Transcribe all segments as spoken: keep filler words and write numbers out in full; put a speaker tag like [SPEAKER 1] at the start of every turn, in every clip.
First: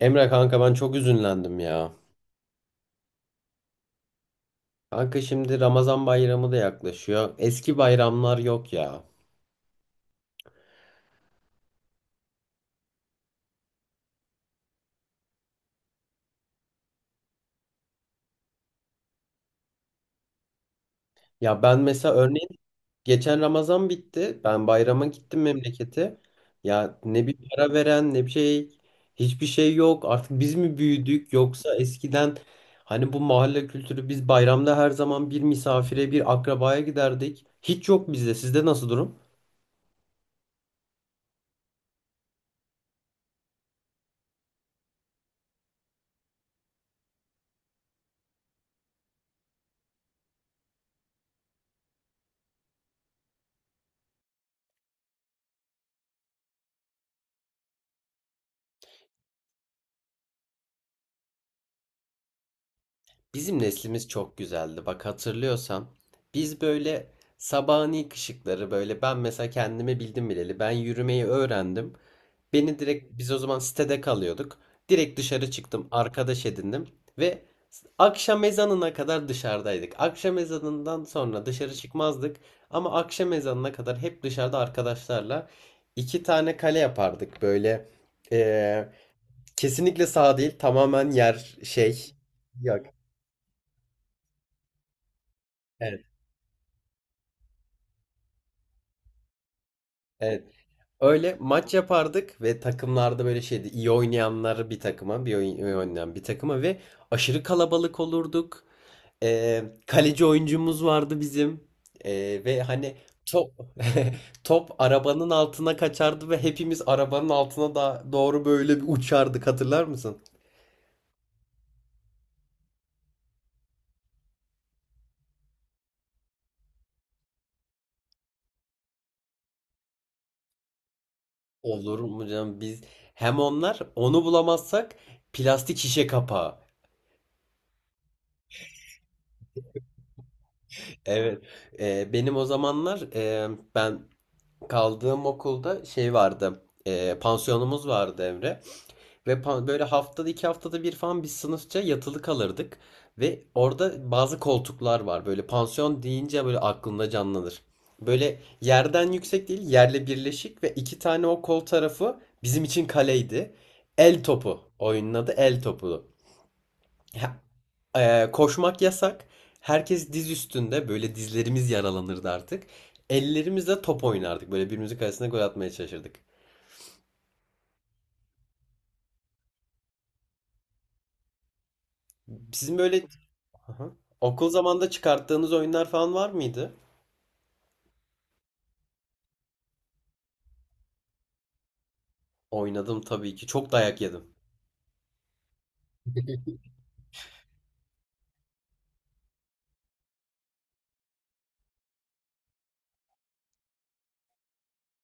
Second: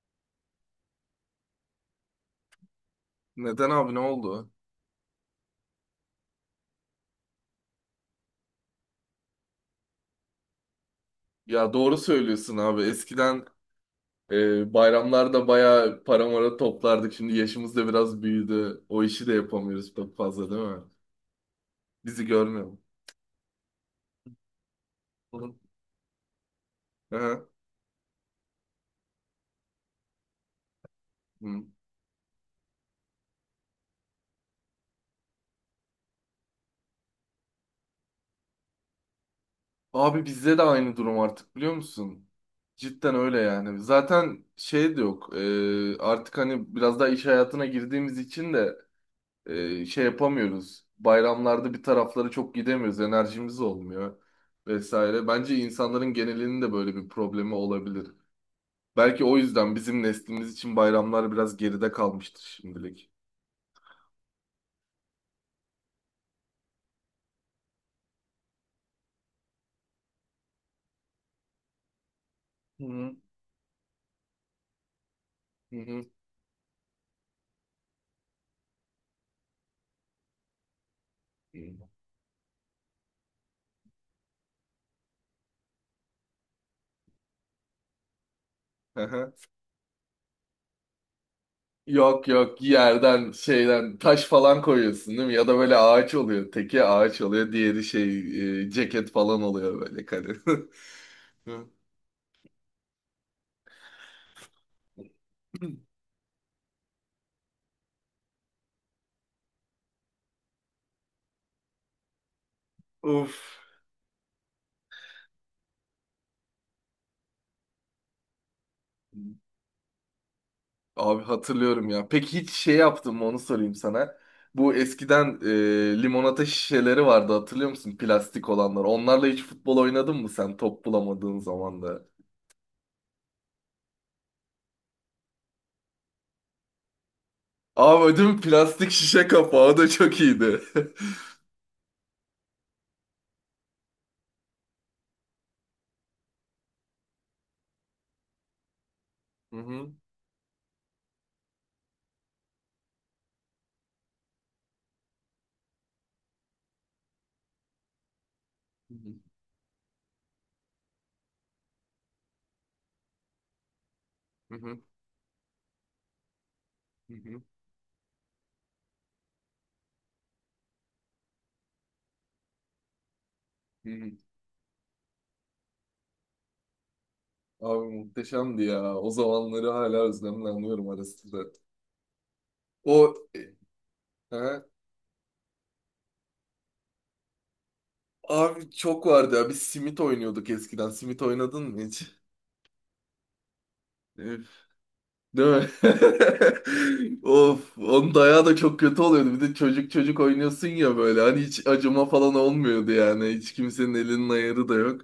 [SPEAKER 1] Emre kanka ben çok üzünlendim ya.
[SPEAKER 2] Neden abi ne oldu?
[SPEAKER 1] Kanka şimdi Ramazan bayramı da yaklaşıyor. Eski bayramlar yok ya.
[SPEAKER 2] Ya doğru söylüyorsun abi. Eskiden e, bayramlarda bayağı para mara toplardık. Şimdi yaşımız da biraz büyüdü. O işi de yapamıyoruz çok fazla değil mi?
[SPEAKER 1] Ya ben mesela
[SPEAKER 2] Bizi
[SPEAKER 1] örneğin
[SPEAKER 2] görmüyor.
[SPEAKER 1] geçen Ramazan bitti. Ben bayrama gittim
[SPEAKER 2] Hı
[SPEAKER 1] memlekete. Ya ne bir
[SPEAKER 2] hı.
[SPEAKER 1] para veren ne bir şey. Hiçbir şey yok. Artık biz mi büyüdük
[SPEAKER 2] Hı.
[SPEAKER 1] yoksa eskiden hani bu mahalle kültürü biz bayramda her zaman bir misafire bir akrabaya giderdik. Hiç yok bizde. Sizde nasıl durum?
[SPEAKER 2] Abi bizde de aynı durum artık biliyor musun? Cidden öyle yani. Zaten şey de yok. E, artık hani biraz daha iş hayatına girdiğimiz için de e, şey yapamıyoruz. Bayramlarda bir taraflara çok gidemiyoruz. Enerjimiz olmuyor vesaire. Bence insanların genelinin de böyle bir problemi olabilir. Belki o yüzden bizim neslimiz için bayramlar biraz geride kalmıştır şimdilik.
[SPEAKER 1] Bizim neslimiz çok güzeldi. Bak hatırlıyorsam biz böyle sabahın ilk ışıkları böyle ben mesela kendime bildim bileli ben yürümeyi öğrendim. Beni
[SPEAKER 2] Hı hı.
[SPEAKER 1] direkt biz o zaman sitede kalıyorduk. Direkt dışarı
[SPEAKER 2] Hı
[SPEAKER 1] çıktım,
[SPEAKER 2] hı.
[SPEAKER 1] arkadaş edindim ve akşam ezanına kadar dışarıdaydık. Akşam ezanından sonra dışarı çıkmazdık ama akşam ezanına kadar hep dışarıda arkadaşlarla iki tane kale yapardık böyle. eee,
[SPEAKER 2] Hı hı.
[SPEAKER 1] Kesinlikle sağ değil, tamamen yer şey.
[SPEAKER 2] Yok yok
[SPEAKER 1] Yok.
[SPEAKER 2] yerden şeyden taş falan koyuyorsun değil mi? Ya da böyle
[SPEAKER 1] Evet.
[SPEAKER 2] ağaç oluyor. Teki ağaç oluyor. Diğeri şey e, ceket falan oluyor böyle
[SPEAKER 1] Evet.
[SPEAKER 2] kalın.
[SPEAKER 1] Öyle maç yapardık ve takımlarda böyle şeydi. İyi oynayanları bir takıma, bir oyun, iyi oynayan bir takıma ve aşırı kalabalık olurduk. Ee, kaleci oyuncumuz vardı bizim. Ee, ve hani
[SPEAKER 2] Of.
[SPEAKER 1] top top arabanın altına kaçardı ve hepimiz arabanın altına da doğru böyle bir uçardık hatırlar mısın?
[SPEAKER 2] Abi hatırlıyorum ya. Peki hiç şey yaptın mı onu sorayım sana. Bu eskiden e, limonata şişeleri vardı hatırlıyor musun? Plastik olanlar. Onlarla hiç futbol oynadın mı sen top bulamadığın zaman
[SPEAKER 1] Olur
[SPEAKER 2] da?
[SPEAKER 1] mu canım biz hem onlar onu bulamazsak plastik şişe kapağı.
[SPEAKER 2] Abi ödüm plastik şişe kapağı o da çok iyiydi.
[SPEAKER 1] Evet. Ee, benim o zamanlar e, ben kaldığım okulda şey vardı. E, pansiyonumuz vardı Emre. Ve
[SPEAKER 2] Hı
[SPEAKER 1] pan- böyle
[SPEAKER 2] hı.
[SPEAKER 1] haftada iki haftada bir falan biz sınıfça yatılı kalırdık. Ve orada bazı koltuklar var. Böyle pansiyon deyince böyle aklında canlanır. Böyle
[SPEAKER 2] Hı
[SPEAKER 1] yerden
[SPEAKER 2] hı.
[SPEAKER 1] yüksek değil, yerle birleşik ve iki tane o kol tarafı bizim için kaleydi. El topu.
[SPEAKER 2] Hı
[SPEAKER 1] Oyunun adı el topu.
[SPEAKER 2] hı.
[SPEAKER 1] Ee, koşmak yasak. Herkes diz üstünde böyle dizlerimiz yaralanırdı artık. Ellerimizle
[SPEAKER 2] Hı
[SPEAKER 1] top
[SPEAKER 2] hı.
[SPEAKER 1] oynardık. Böyle birbirimizin kalesine gol atmaya çalışırdık.
[SPEAKER 2] Abi muhteşemdi ya. O zamanları hala özlemle anıyorum ara sıra.
[SPEAKER 1] Sizin
[SPEAKER 2] O
[SPEAKER 1] böyle
[SPEAKER 2] e,
[SPEAKER 1] aha okul
[SPEAKER 2] ha?
[SPEAKER 1] zamanında çıkarttığınız oyunlar falan var mıydı?
[SPEAKER 2] Abi çok vardı ya. Biz simit oynuyorduk eskiden. Simit oynadın mı hiç?
[SPEAKER 1] Oynadım tabii ki. Çok dayak yedim.
[SPEAKER 2] Değil mi? Of, onun dayağı da çok kötü oluyordu. Bir de çocuk çocuk oynuyorsun ya böyle. Hani hiç acıma falan olmuyordu yani. Hiç kimsenin elinin ayarı da yok.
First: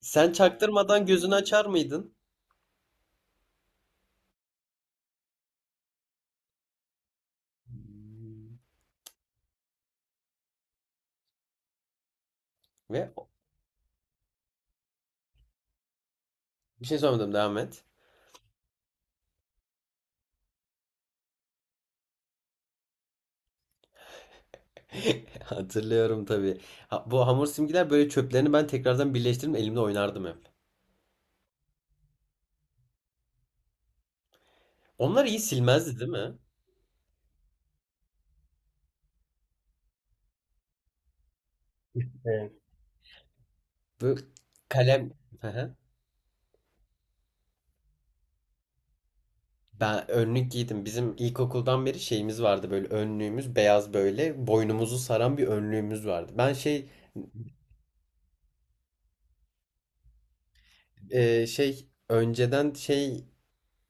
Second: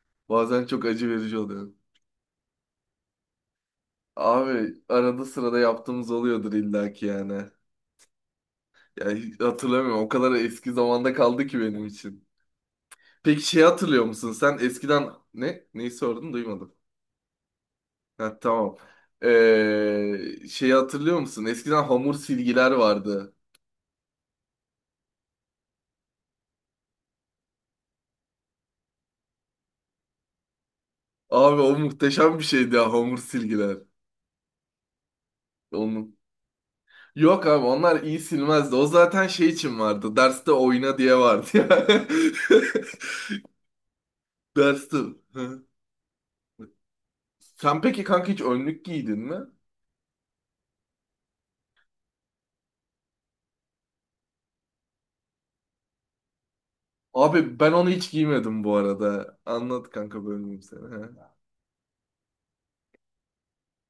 [SPEAKER 1] Sen
[SPEAKER 2] Bazen çok
[SPEAKER 1] çaktırmadan
[SPEAKER 2] acı
[SPEAKER 1] gözünü
[SPEAKER 2] verici
[SPEAKER 1] açar
[SPEAKER 2] oluyor.
[SPEAKER 1] mıydın?
[SPEAKER 2] Abi arada sırada yaptığımız oluyordur illaki yani. Ya hiç hatırlamıyorum. O kadar eski zamanda kaldı ki benim için.
[SPEAKER 1] Ve
[SPEAKER 2] Peki şey hatırlıyor musun? Sen eskiden ne? Neyi sordun? Duymadım.
[SPEAKER 1] bir şey sormadım devam et.
[SPEAKER 2] Ha, tamam. Ee, şeyi hatırlıyor musun? Eskiden hamur silgiler vardı.
[SPEAKER 1] Hatırlıyorum tabii. Ha, bu hamur simgiler böyle çöplerini ben tekrardan birleştirip elimle oynardım hep.
[SPEAKER 2] Abi o muhteşem bir şeydi ya hamur silgiler.
[SPEAKER 1] Onlar iyi silmezdi değil
[SPEAKER 2] Onun.
[SPEAKER 1] mi?
[SPEAKER 2] Yok abi onlar iyi silmezdi. O zaten şey için vardı. Derste oyna diye vardı ya.
[SPEAKER 1] Evet. Bu
[SPEAKER 2] Derste.
[SPEAKER 1] kalem...
[SPEAKER 2] Hı. Sen peki kanka hiç önlük giydin mi?
[SPEAKER 1] Ben önlük giydim. Bizim ilkokuldan beri şeyimiz vardı böyle önlüğümüz beyaz böyle boynumuzu saran bir önlüğümüz vardı. Ben şey,
[SPEAKER 2] Abi ben onu hiç giymedim bu arada. Anlat kanka bölmeyeyim seni. Hı.
[SPEAKER 1] e, şey önceden şey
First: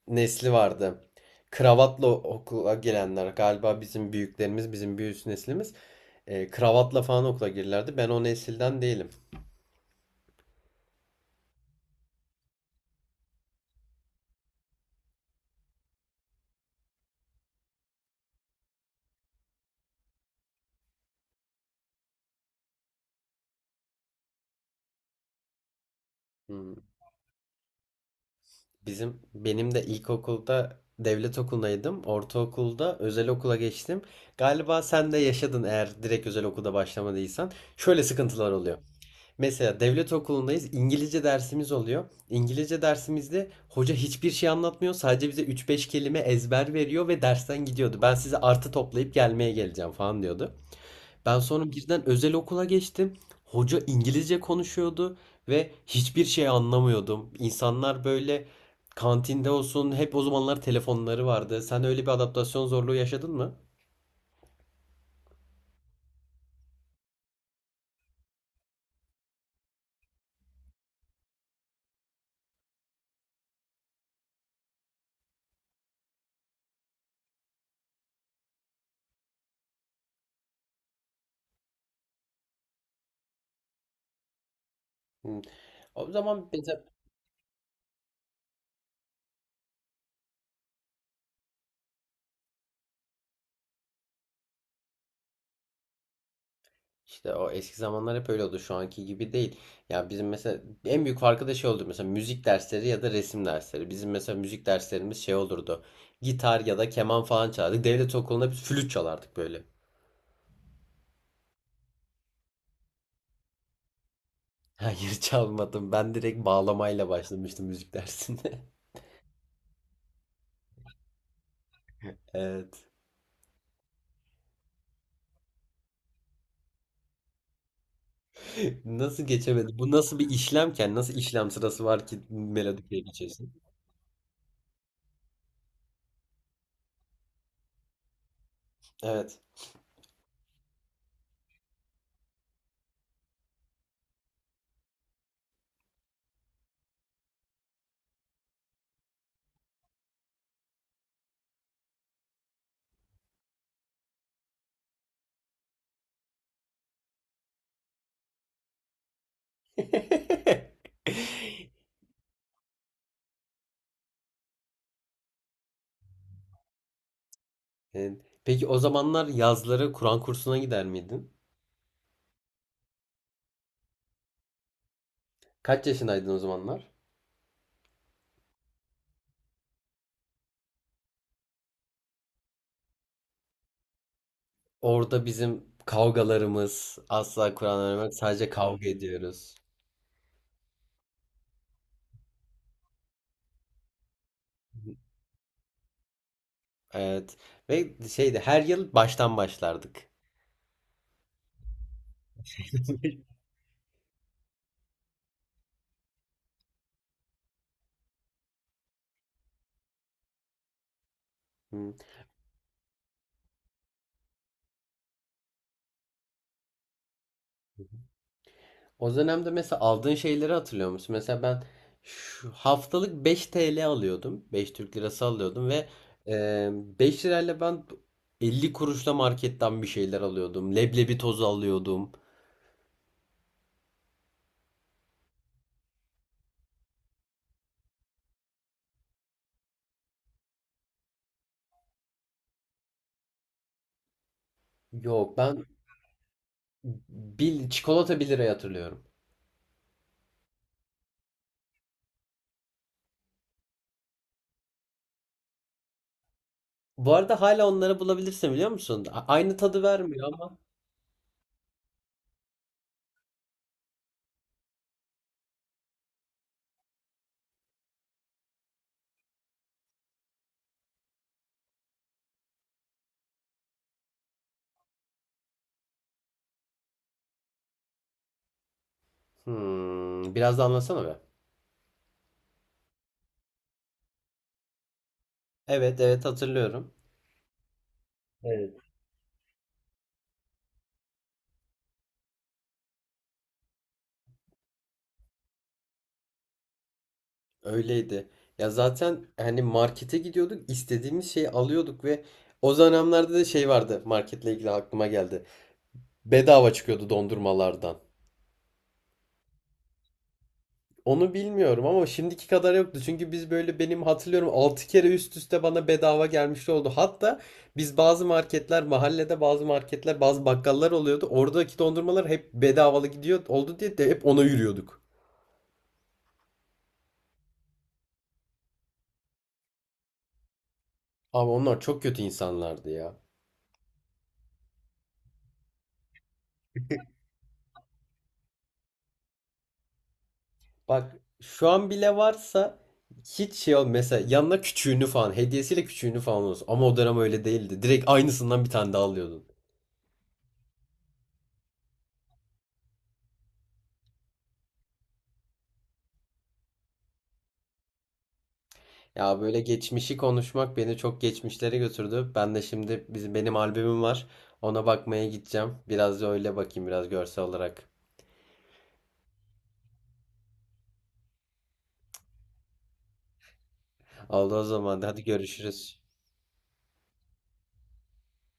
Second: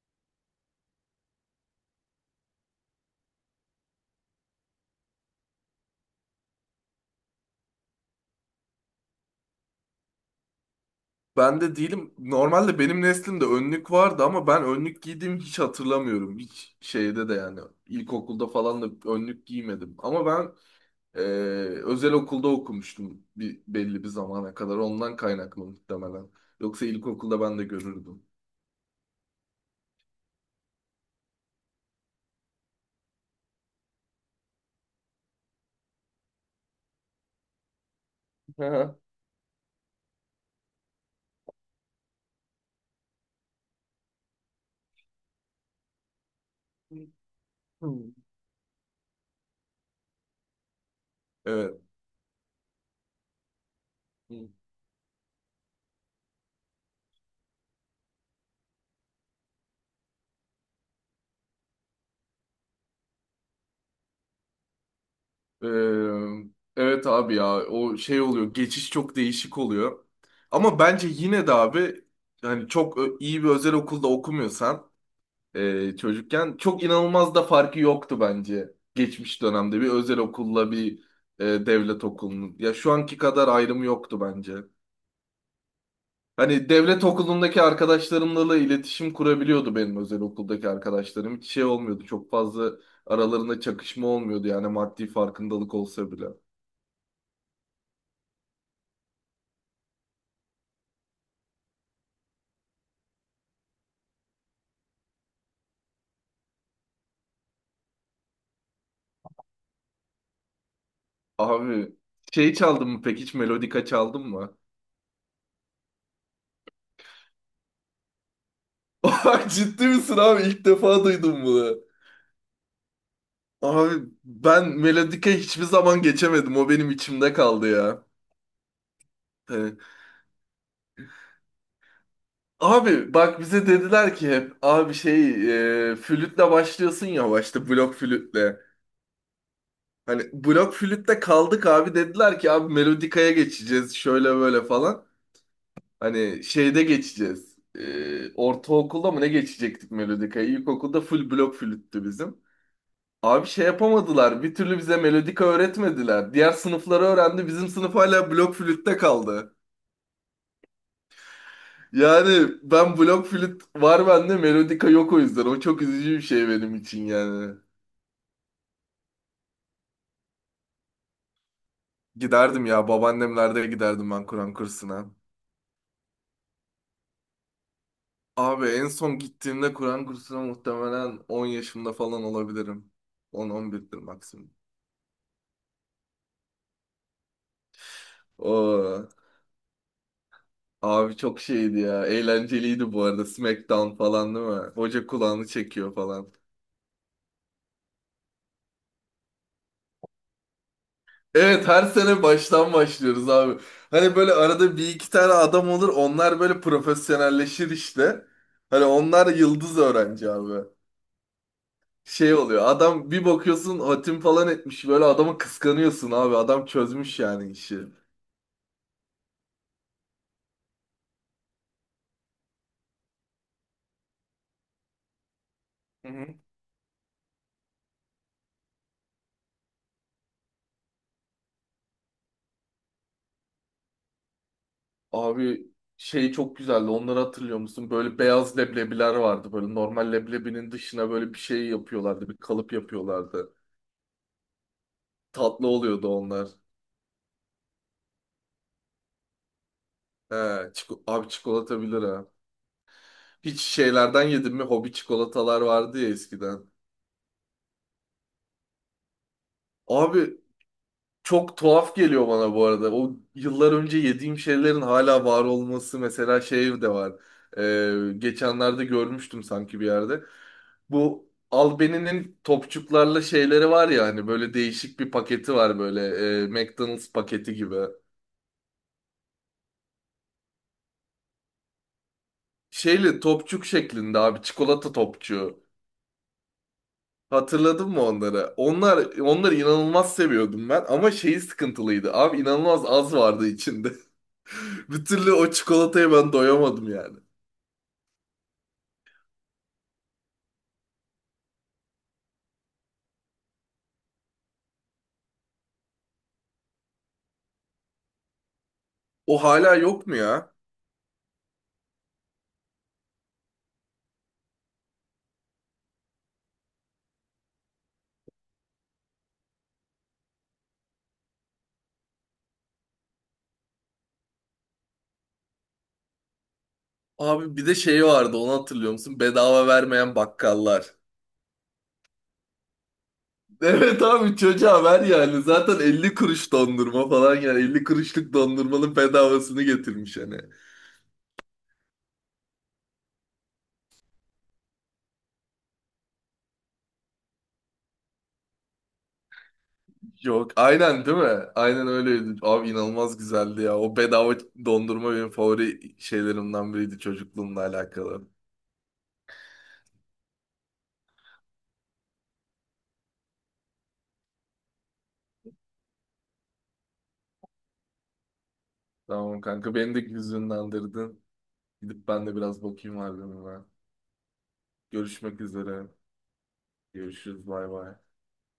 [SPEAKER 1] nesli vardı. Kravatla okula gelenler galiba bizim büyüklerimiz bizim bir üst neslimiz e, kravatla falan okula girerlerdi. Ben o nesilden değilim.
[SPEAKER 2] Ben de değilim. Normalde benim neslimde önlük vardı ama ben önlük giydiğimi hiç hatırlamıyorum. Hiç şeyde de yani ilkokulda falan da önlük giymedim. Ama ben Ee, özel okulda okumuştum bir, belli bir zamana kadar. Ondan kaynaklı muhtemelen.
[SPEAKER 1] Hmm.
[SPEAKER 2] Yoksa ilkokulda ben de görürdüm.
[SPEAKER 1] Bizim benim de ilkokulda devlet okulundaydım. Ortaokulda özel okula geçtim. Galiba sen de yaşadın eğer direkt özel okulda başlamadıysan. Şöyle sıkıntılar oluyor.
[SPEAKER 2] Aha.
[SPEAKER 1] Mesela devlet okulundayız. İngilizce dersimiz oluyor. İngilizce dersimizde hoca hiçbir şey anlatmıyor. Sadece bize üç beş kelime ezber veriyor ve dersten gidiyordu.
[SPEAKER 2] Hmm.
[SPEAKER 1] Ben size artı toplayıp gelmeye geleceğim falan diyordu. Ben sonra
[SPEAKER 2] Evet.
[SPEAKER 1] birden özel okula geçtim. Hoca İngilizce
[SPEAKER 2] Hmm.
[SPEAKER 1] konuşuyordu ve hiçbir şey anlamıyordum. İnsanlar böyle kantinde olsun hep o zamanlar telefonları vardı. Sen öyle bir adaptasyon zorluğu yaşadın mı?
[SPEAKER 2] Ee, evet abi ya o şey oluyor. Geçiş çok değişik oluyor. Ama bence yine de abi yani çok ö- iyi bir özel okulda okumuyorsan e, çocukken çok inanılmaz da farkı yoktu bence. Geçmiş dönemde bir özel okulla bir e, devlet okulunun. Ya şu anki kadar ayrımı yoktu bence.
[SPEAKER 1] Hı. O zaman
[SPEAKER 2] Hani
[SPEAKER 1] mesela
[SPEAKER 2] devlet okulundaki arkadaşlarımla da iletişim kurabiliyordu benim özel okuldaki arkadaşlarım. Hiç şey olmuyordu. Çok fazla aralarında çakışma olmuyordu yani maddi farkındalık olsa bile.
[SPEAKER 1] İşte o eski zamanlar hep öyle oldu. Şu anki gibi değil. Ya bizim mesela en büyük farkı da şey oldu. Mesela müzik dersleri ya da resim dersleri. Bizim mesela müzik derslerimiz şey olurdu. Gitar ya da keman falan çalardık. Devlet okulunda biz flüt çalardık böyle.
[SPEAKER 2] Abi şey çaldın mı peki hiç melodika çaldın mı?
[SPEAKER 1] Hayır çalmadım. Ben direkt bağlamayla başlamıştım müzik dersinde.
[SPEAKER 2] Ay, ciddi misin abi? İlk defa duydum bunu.
[SPEAKER 1] Evet.
[SPEAKER 2] Abi ben melodika hiçbir zaman geçemedim. O benim içimde kaldı ya.
[SPEAKER 1] Nasıl
[SPEAKER 2] Hani,
[SPEAKER 1] geçemedi? Bu nasıl bir işlemken, nasıl işlem sırası var ki melodiye
[SPEAKER 2] abi bak
[SPEAKER 1] geçesin?
[SPEAKER 2] bize dediler ki hep abi şey e, flütle başlıyorsun ya başta blok flütle.
[SPEAKER 1] Evet.
[SPEAKER 2] Hani blok flütte kaldık abi dediler ki abi melodikaya geçeceğiz şöyle böyle falan. Hani şeyde geçeceğiz. Ee, ortaokulda mı ne geçecektik melodikaya? İlkokulda full blok flüttü bizim. Abi şey yapamadılar. Bir türlü bize melodika öğretmediler. Diğer sınıfları öğrendi. Bizim sınıf hala blok flütte kaldı. Yani ben blok flüt var bende melodika yok o yüzden. O çok üzücü bir şey benim için yani.
[SPEAKER 1] Evet. Peki o zamanlar yazları Kur'an kursuna gider miydin?
[SPEAKER 2] Giderdim ya babaannemlerde giderdim ben Kur'an kursuna.
[SPEAKER 1] Kaç yaşındaydın o zamanlar?
[SPEAKER 2] Abi en son gittiğimde Kur'an kursuna muhtemelen on yaşımda falan olabilirim. on on birdir maksimum.
[SPEAKER 1] Orada bizim kavgalarımız asla Kur'an öğrenmek sadece kavga
[SPEAKER 2] Oo,
[SPEAKER 1] ediyoruz.
[SPEAKER 2] abi çok şeydi ya. Eğlenceliydi bu arada. Smackdown falan değil mi? Hoca kulağını çekiyor falan.
[SPEAKER 1] Evet. Ve şeydi her yıl baştan başlardık.
[SPEAKER 2] Evet her sene baştan başlıyoruz abi. Hani böyle arada bir iki tane adam olur. Onlar böyle profesyonelleşir işte. Hani onlar yıldız öğrenci abi.
[SPEAKER 1] Hı.
[SPEAKER 2] Şey oluyor. Adam bir bakıyorsun hatim falan etmiş. Böyle adamı kıskanıyorsun abi. Adam çözmüş yani işi. Hı
[SPEAKER 1] O dönemde mesela aldığın şeyleri hatırlıyor musun? Mesela ben şu haftalık beş T L alıyordum. Beş Türk lirası alıyordum ve
[SPEAKER 2] hı.
[SPEAKER 1] e, beş lirayla ben elli kuruşla marketten bir şeyler alıyordum. Leblebi tozu alıyordum.
[SPEAKER 2] Abi şey çok güzeldi. Onları hatırlıyor musun? Böyle beyaz leblebiler vardı. Böyle normal leblebinin dışına böyle bir şey yapıyorlardı. Bir kalıp yapıyorlardı.
[SPEAKER 1] Yok ben
[SPEAKER 2] Tatlı oluyordu onlar.
[SPEAKER 1] bil, çikolata bir liraya hatırlıyorum.
[SPEAKER 2] He, çiko- abi çikolata bilir ha. Hiç şeylerden yedin mi? Hobi çikolatalar vardı ya eskiden.
[SPEAKER 1] Bu arada hala onları bulabilirsin biliyor musun? A- aynı tadı vermiyor
[SPEAKER 2] Abi
[SPEAKER 1] ama.
[SPEAKER 2] çok tuhaf geliyor bana bu arada. O yıllar önce yediğim şeylerin hala var olması mesela şey de var. Ee, geçenlerde görmüştüm sanki bir yerde. Bu Albeni'nin topçuklarla şeyleri var ya hani böyle değişik bir paketi var böyle e, McDonald's paketi gibi.
[SPEAKER 1] Hmm, biraz da anlasana be.
[SPEAKER 2] Şeyli topçuk şeklinde abi çikolata topçuğu.
[SPEAKER 1] Evet, evet hatırlıyorum.
[SPEAKER 2] Hatırladın mı onları?
[SPEAKER 1] Evet.
[SPEAKER 2] Onlar onları inanılmaz seviyordum ben ama şeyi sıkıntılıydı. Abi inanılmaz az vardı içinde. Bir türlü o çikolataya ben doyamadım yani.
[SPEAKER 1] Öyleydi. Ya zaten hani markete gidiyorduk, istediğimiz şeyi alıyorduk ve o dönemlerde de şey vardı marketle ilgili aklıma geldi. Bedava çıkıyordu dondurmalardan.
[SPEAKER 2] O hala yok mu ya?
[SPEAKER 1] Onu bilmiyorum ama şimdiki kadar yoktu. Çünkü biz böyle benim hatırlıyorum altı kere üst üste bana bedava gelmiş oldu. Hatta biz bazı marketler mahallede bazı marketler bazı bakkallar oluyordu. Oradaki dondurmalar hep bedavalı gidiyor oldu diye de hep ona yürüyorduk.
[SPEAKER 2] Abi bir de şey vardı onu hatırlıyor musun? Bedava vermeyen bakkallar.
[SPEAKER 1] Ama onlar çok kötü insanlardı ya.
[SPEAKER 2] Evet abi çocuğa ver yani. Zaten elli kuruş dondurma falan yani elli kuruşluk dondurmanın bedavasını getirmiş hani.
[SPEAKER 1] Bak şu an bile varsa hiç şey ol mesela yanına küçüğünü falan hediyesiyle küçüğünü falan olsun. Ama o dönem öyle değildi. Direkt aynısından bir tane daha alıyordun.
[SPEAKER 2] Yok aynen değil mi? Aynen öyleydi. Abi inanılmaz güzeldi ya. O bedava dondurma benim favori şeylerimden biriydi çocukluğumla alakalı.
[SPEAKER 1] Ya böyle geçmişi konuşmak beni çok geçmişlere götürdü. Ben de şimdi bizim benim albümüm var. Ona bakmaya gideceğim. Biraz da öyle bakayım biraz görsel olarak.
[SPEAKER 2] Tamam kanka beni de hüzünlendirdin. Gidip ben de biraz bakayım harbime.
[SPEAKER 1] Oldu o zaman. Hadi
[SPEAKER 2] Görüşmek üzere.
[SPEAKER 1] görüşürüz.
[SPEAKER 2] Görüşürüz bay bay.